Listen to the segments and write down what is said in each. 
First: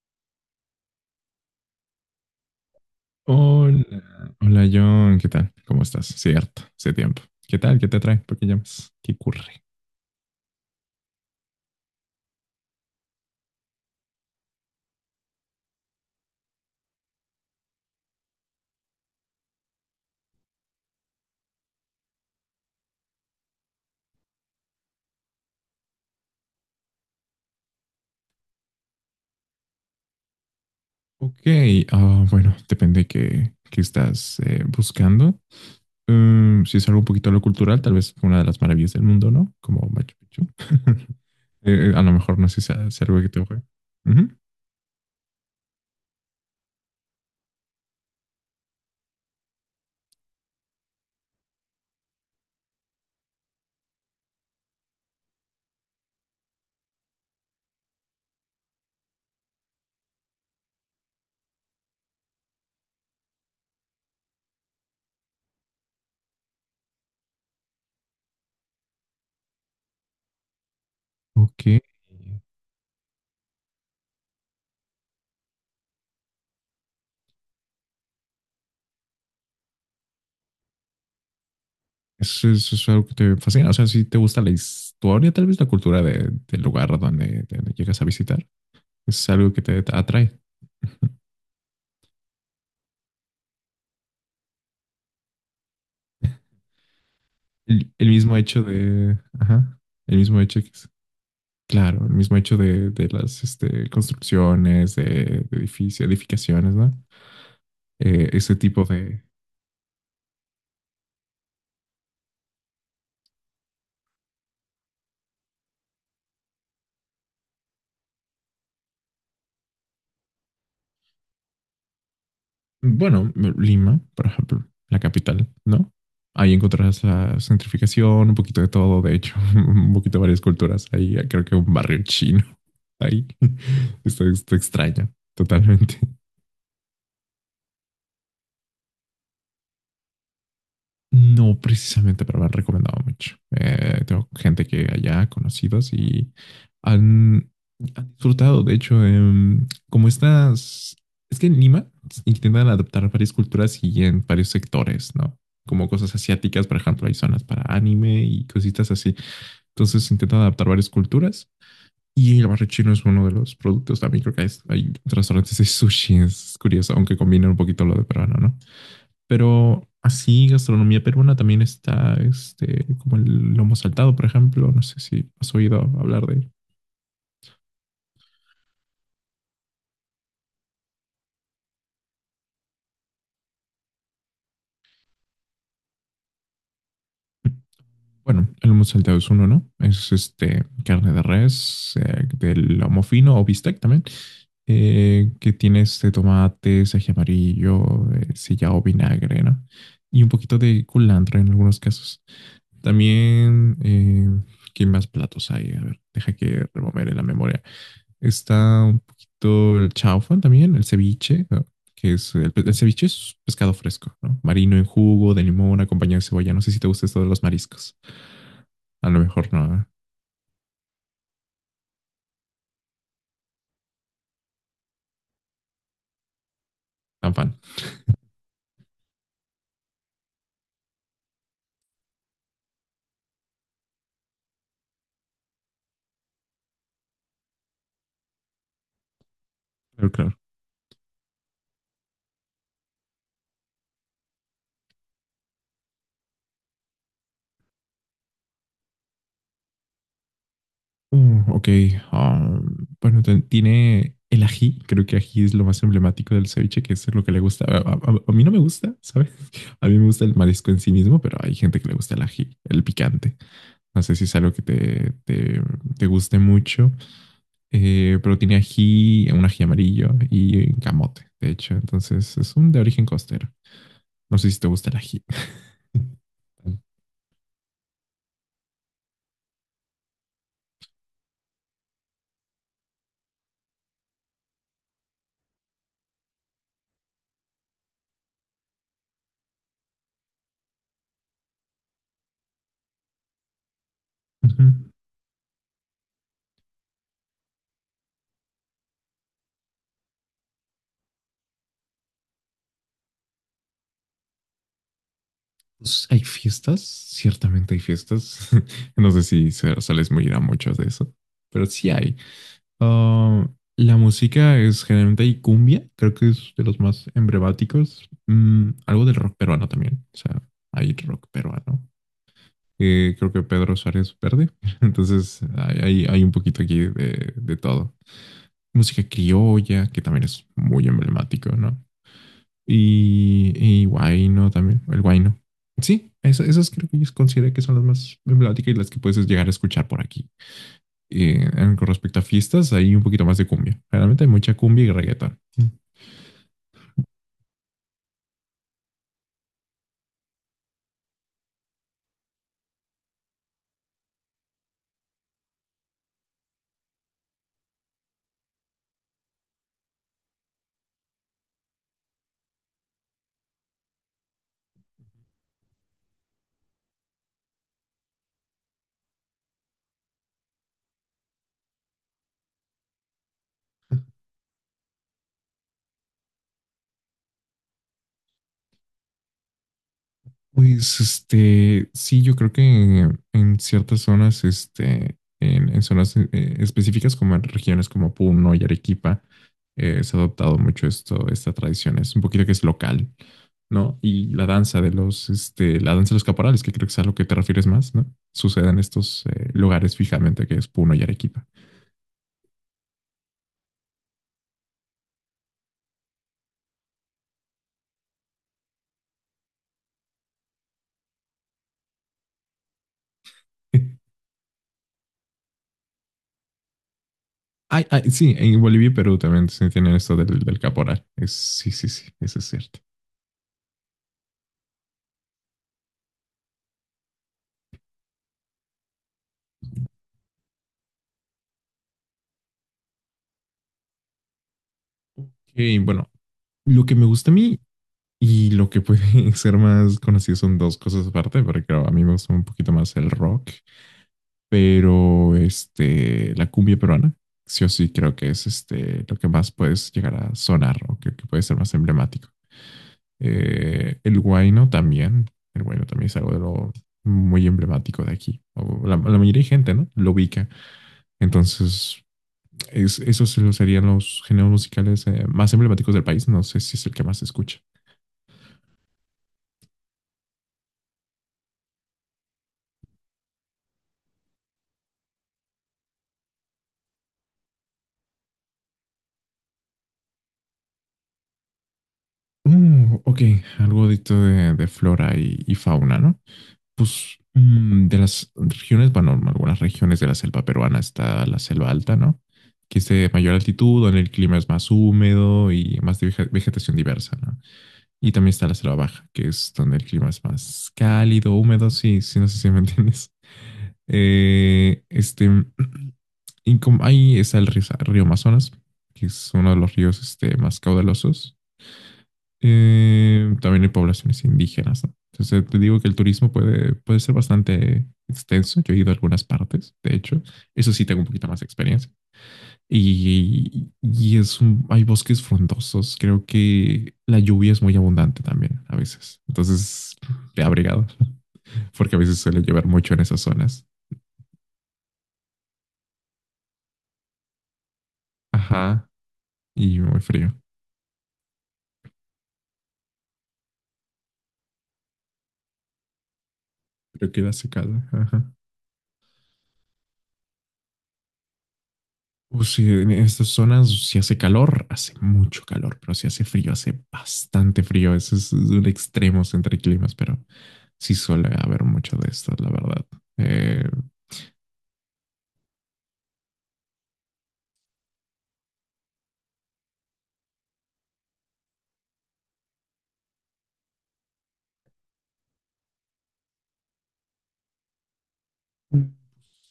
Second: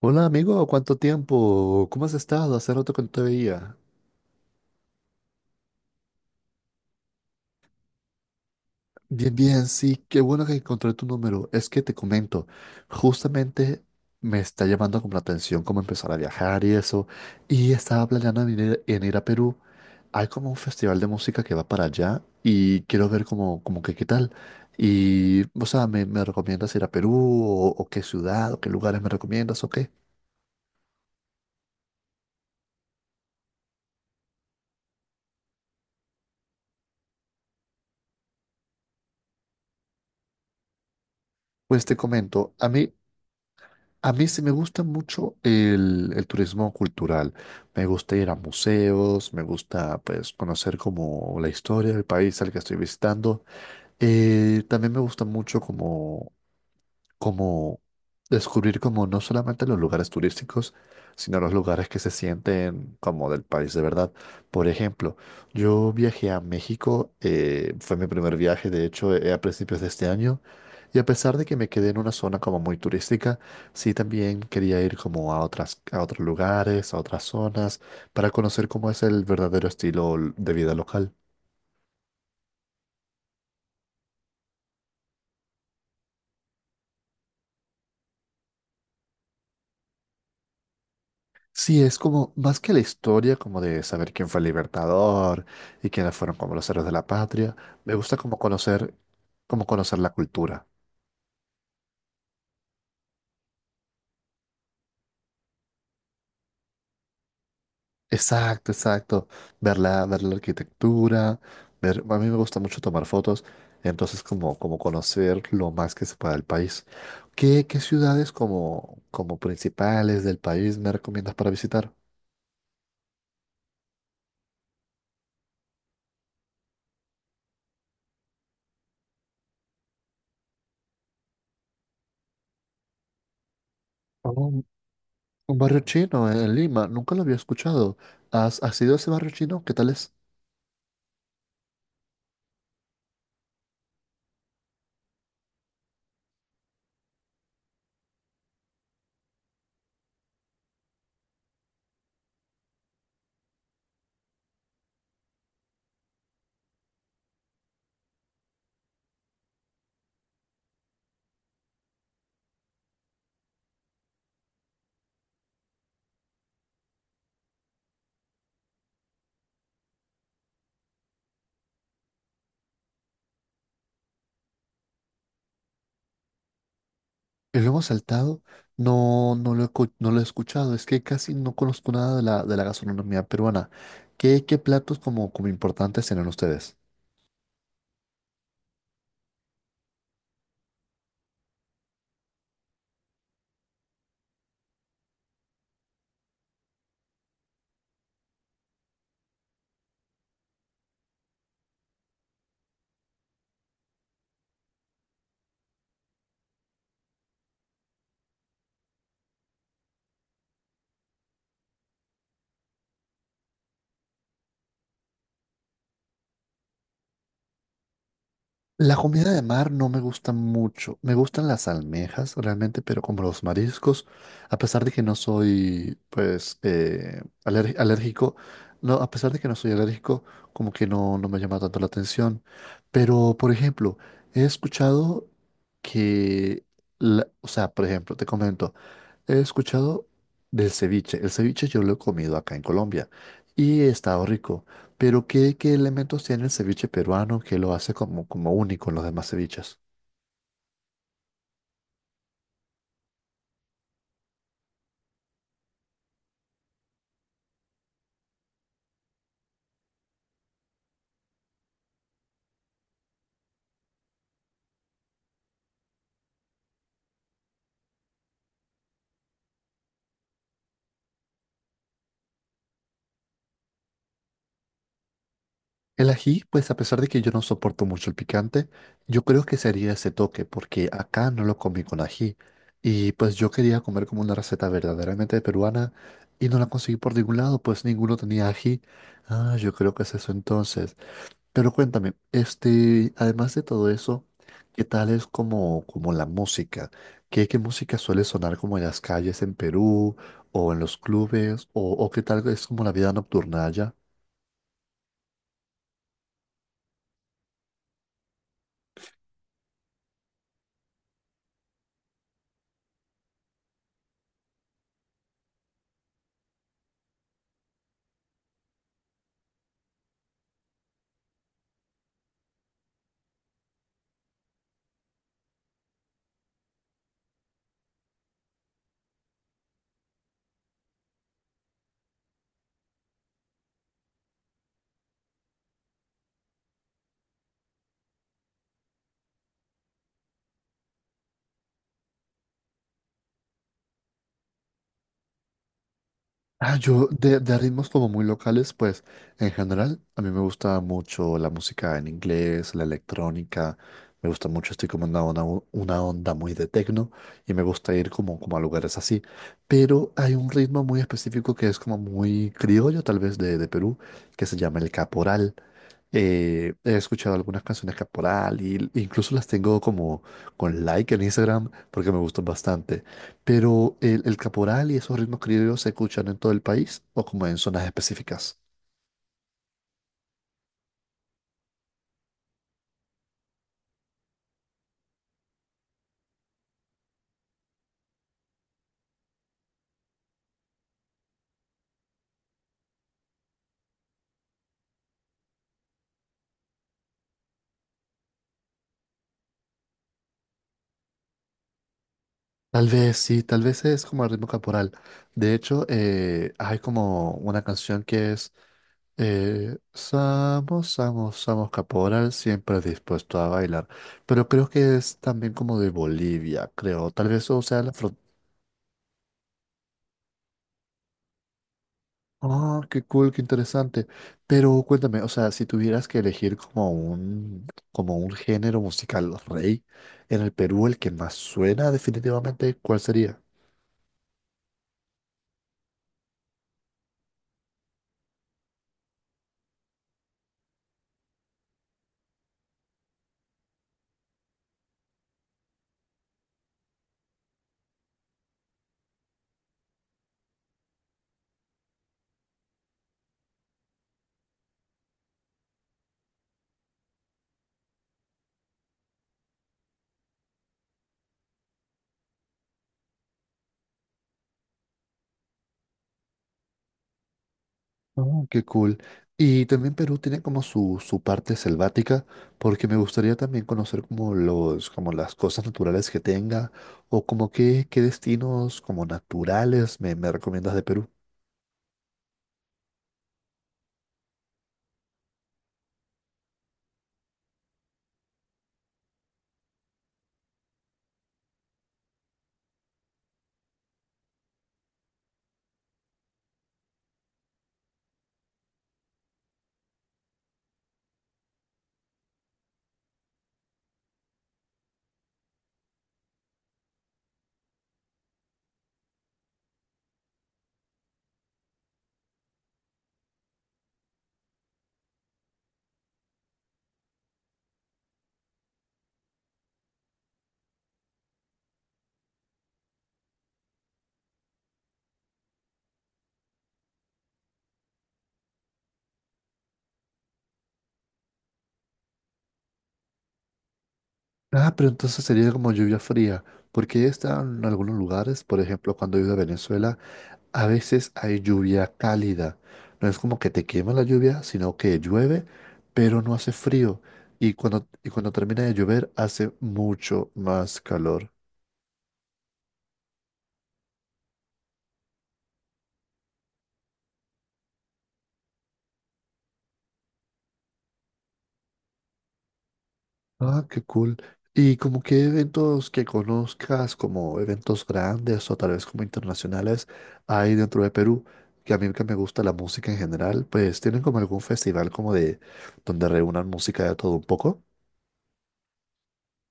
Hola amigo, ¿cuánto tiempo? ¿Cómo has estado? Hace rato que no te veía. Hola, hola John, ¿qué tal? ¿Cómo estás? Cierto, hace tiempo. ¿Qué tal? ¿Qué te trae? ¿Por qué llamas? ¿Qué Bien, ocurre? bien, sí, qué bueno que encontré tu número. Es que te comento, justamente me está llamando como la atención cómo empezar a viajar y eso. Y estaba planeando en ir a Perú. Hay como un festival de música que va para allá y quiero ver como, como que qué tal. Y, o sea, ¿me recomiendas ir a Perú o qué ciudad o qué lugares me recomiendas o qué? Ok, bueno, depende qué estás buscando. Si es algo un poquito a lo cultural, tal vez una de las maravillas del mundo, ¿no? Como Machu Picchu. Pues te a lo mejor no comento, sé si a mí sea algo que te ocurre. A mí Ujú. sí me gusta mucho el turismo cultural. Me gusta ir a museos, me gusta pues conocer como la historia del país al que estoy visitando. También me gusta mucho como descubrir como no solamente los lugares turísticos, sino los lugares que se sienten como del país de verdad. Por ejemplo, yo viajé a México, fue mi primer viaje, de hecho, a principios de este año, y a pesar de que Ok, me quedé en una zona como muy turística, sí también quería ir como a otras, a otros lugares, a otras zonas, para conocer cómo es el verdadero estilo de vida local. Eso es algo que te fascina. O sea, si te gusta la historia, tal vez la cultura del lugar donde llegas a visitar, es algo que te atrae. Sí, es como más que la historia, como de saber quién fue el libertador y quiénes fueron como los héroes de la patria. Me El gusta mismo hecho de, como ajá, conocer la el mismo hecho cultura. Claro, el mismo hecho de las construcciones, de edificios, edificaciones, ¿no? Eh, ese Exacto, tipo de, exacto. Ver la arquitectura, ver, a mí me gusta mucho tomar fotos, entonces como, como conocer lo más que se pueda del país. ¿Qué, qué ciudades como, como principales del país me recomiendas para visitar? bueno, Lima, por ejemplo, la capital, ¿no? Ahí encontrarás la gentrificación, un poquito de todo, de hecho, un poquito de varias culturas. Ahí creo que un barrio chino, ahí está, está Oh, extraño, un barrio totalmente. chino en Lima, nunca lo había escuchado. ¿Has, has ido a ese barrio chino? ¿Qué tal es? No precisamente, pero me han recomendado mucho. Tengo gente que allá, conocidos, y han, han disfrutado. De hecho, como estas, es que en Lima intentan adaptar varias culturas y en varios sectores, ¿no? Como cosas asiáticas, por ejemplo, hay zonas para anime y cositas así. Entonces intentan adaptar varias culturas. Y el barrio chino es uno de los productos. También creo que hay restaurantes de sushi. Es curioso, aunque combina un poquito lo de peruano, ¿no? Pero así, gastronomía peruana también está, este, como el lomo saltado, por ejemplo. No sé si has oído hablar de él. El lomo saltado no, no lo he escuchado, es que casi no conozco nada de la, de la gastronomía peruana. ¿Qué, qué platos como, como importantes tienen ustedes? Bueno, el lomo saltado es uno, ¿no? Es este, carne de res, del lomo fino o bistec también, que tiene este tomate, ají amarillo, sillao, vinagre, ¿no? Y un poquito de culantro en algunos casos. También, ¿qué más platos hay? A ver, deja que rememore la memoria. Está un poquito el chaufa también, el ceviche, ¿no? Que es el ceviche es pescado fresco, ¿no? Marino en jugo, de limón, acompañado de cebolla. No sé si te gusta esto de los mariscos. La A lo comida de mejor mar no, ¿eh? no me gusta mucho. Me gustan las almejas realmente, pero como los mariscos, a pesar de que no soy, pues, Tan fan. Alérgico, no, a pesar de que no soy alérgico, como que no, no me llama tanto la atención. Pero, por ejemplo, he escuchado que, o sea, por ejemplo, te comento. He escuchado Pero claro. del ceviche. El ceviche yo lo he comido acá en Colombia y he estado rico. Pero ¿qué, qué elementos tiene el ceviche peruano que lo hace como, como único en los demás ceviches? Mm, ok. ah, bueno, tiene el ají. Creo que ají es lo más emblemático del ceviche, que es lo que le gusta. A mí no me gusta, ¿sabes? A mí me gusta el marisco en sí mismo, pero hay gente que le gusta el ají, el picante. No sé si es algo que te guste mucho. Pero tiene ají, un ají amarillo y camote, de hecho. Entonces es un de origen costero. No sé si te gusta el ají. El ají, pues a pesar de que yo no soporto mucho el picante, yo creo que sería ese toque, porque acá no lo comí con ají. Y pues yo quería comer como una receta verdaderamente peruana y no la conseguí por ningún lado, pues ninguno tenía ají. Ah, yo creo que es eso entonces. Pero cuéntame, este, además de todo eso, Ujú. ¿qué tal es como, como la música? ¿Qué, qué música suele sonar como en las calles en Perú o en los clubes? O qué tal es como la vida nocturna allá? Pues, hay fiestas, ciertamente hay fiestas. No sé si sales muy ir a muchas de eso, pero sí hay. Ah, la música es generalmente hay cumbia, creo que es de los más emblemáticos. Algo del rock peruano también. O sea, hay rock peruano. Creo que Pedro Suárez Verde. Entonces hay un poquito aquí de todo. Música criolla, que también es muy emblemático, ¿no? Y guayno también, el guayno. Sí, esas creo que yo considero que son las más emblemáticas y las que puedes llegar a escuchar por aquí. Con respecto a fiestas, hay un poquito más de cumbia. Realmente hay mucha cumbia y reggaetón. Ah, yo de ritmos como muy locales, pues en general a mí me gusta mucho la música en inglés, la electrónica, me gusta mucho, estoy como en una onda, una onda muy de techno y me gusta ir como, como a lugares así. Pero hay un ritmo muy específico que es como muy criollo, tal vez de Perú, que se llama el caporal. He escuchado algunas canciones caporal y incluso las tengo como con like en Instagram porque me gustan bastante. Pero el caporal y esos ritmos criollos se escuchan en todo el país o como en zonas específicas. Pues, este, sí, yo creo que en ciertas zonas, este, en zonas específicas como en regiones como Puno y Arequipa, se ha adoptado mucho esta tradición. Es un poquito que es local, ¿no? Y la danza de los, este, la danza de los caporales, que creo que es a lo que te refieres más, ¿no? Sucede en estos lugares fijamente que es Puno y Arequipa. Tal vez sí, tal vez es como el ritmo caporal. De hecho, hay como una canción que es Samos, Samos, Samos Caporal, siempre dispuesto a bailar. Pero creo que es también como de Bolivia, creo. Tal vez o sea Ay, la ay, fron- sí, en Bolivia y Perú también se tienen esto del caporal. Es, sí, sí, sí, eso es Ah, cierto. qué cool, qué interesante. Pero cuéntame, o sea, si tuvieras que elegir como un género musical rey en el Perú, el que más suena definitivamente, ¿cuál sería? Ok, bueno, lo que me gusta a mí y lo que puede ser más conocido son dos cosas aparte, porque claro, a mí me gusta un poquito más el rock, pero este, la cumbia peruana, sí o sí creo que es este, lo que más puedes llegar a sonar o que puede ser más emblemático. El huayno también es algo de lo muy emblemático de aquí, o la mayoría de gente, ¿no? Lo ubica. Entonces, esos serían los géneros musicales más emblemáticos del país, no sé si es el que más se escucha. Oh, qué cool. Y también Perú tiene como su parte selvática, porque me gustaría también conocer como los, como las cosas naturales que tenga, o como qué, qué destinos como naturales me, me recomiendas de Perú. Ok, algo de, esto de flora y fauna, ¿no? Pues de las regiones, bueno, algunas regiones de la selva peruana está la selva alta, ¿no? Que es de mayor altitud, donde el clima es más húmedo y más de vegetación diversa, ¿no? Y también está la selva baja, que es donde el clima es más cálido, húmedo, sí, sí, no sé si me entiendes. Eh, este, y como ahí está el río Amazonas, que es uno de los ríos este, más caudalosos, también hay poblaciones indígenas, ¿no? Entonces te digo que el turismo puede ser bastante extenso. Yo he ido a algunas partes, de hecho. Eso sí tengo un poquito más de experiencia. Y es hay bosques frondosos. Creo que la lluvia es muy abundante también a veces. Entonces, te abrigado, porque a veces suele llover mucho en esas zonas. Ah, pero entonces sería como lluvia fría, porque está en algunos lugares, por Ajá, ejemplo, cuando he ido a y Venezuela, muy frío. a veces hay lluvia cálida. No es como que te quema la lluvia, sino que llueve, pero no hace frío. Pero queda secado. Y cuando termina de llover, hace mucho más calor. Sí, en estas zonas si hace calor, hace mucho calor, pero si hace frío, hace bastante frío. Eso es un extremo entre climas, pero sí suele haber mucho de estas, la verdad. Ah, Eh, qué cool. Y como que eventos que conozcas, como eventos grandes o tal vez como internacionales, hay dentro de Perú, que a mí que me gusta la música en general, pues tienen como algún festival como de donde reúnan música de todo un poco.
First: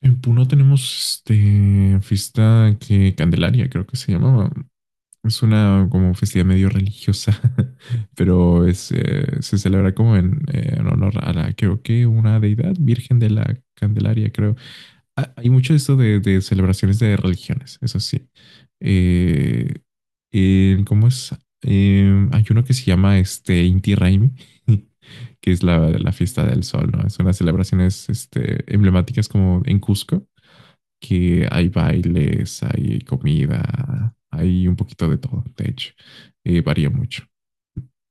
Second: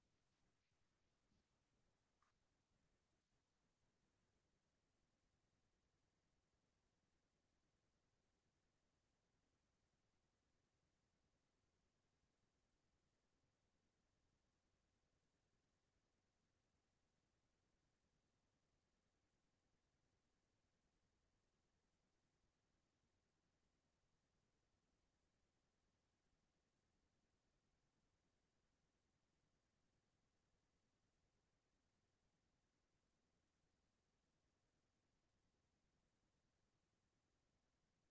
en Puno tenemos este fiesta que Candelaria, creo que se llamaba. Es una como festividad medio religiosa, pero es, se celebra como en honor a la, creo que una deidad, Virgen de la Candelaria, creo. Hay mucho esto de celebraciones de religiones, eso sí. Eh, ¿Cómo es? Hay uno que se llama este Inti Raymi, que es la fiesta del sol, ¿no? Son las celebraciones este, emblemáticas como en Cusco, que hay bailes, hay comida, hay un poquito de todo, de hecho. Varía mucho.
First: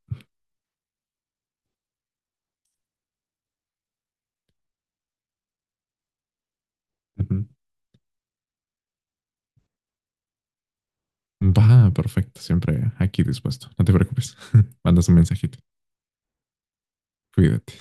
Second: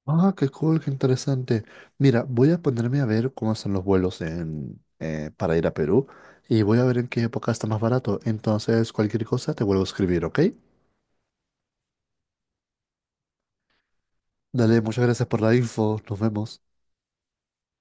Ah, qué cool, qué interesante. Mira, voy a ponerme a ver cómo están los vuelos en, para ir a Perú y voy a ver en qué Ujú. época está más barato. Entonces, cualquier cosa te vuelvo a escribir, ¿ok? Va, perfecto. Siempre aquí dispuesto. No te preocupes. Dale, muchas Mandas un gracias por la mensajito. info. Nos vemos. Cuídate.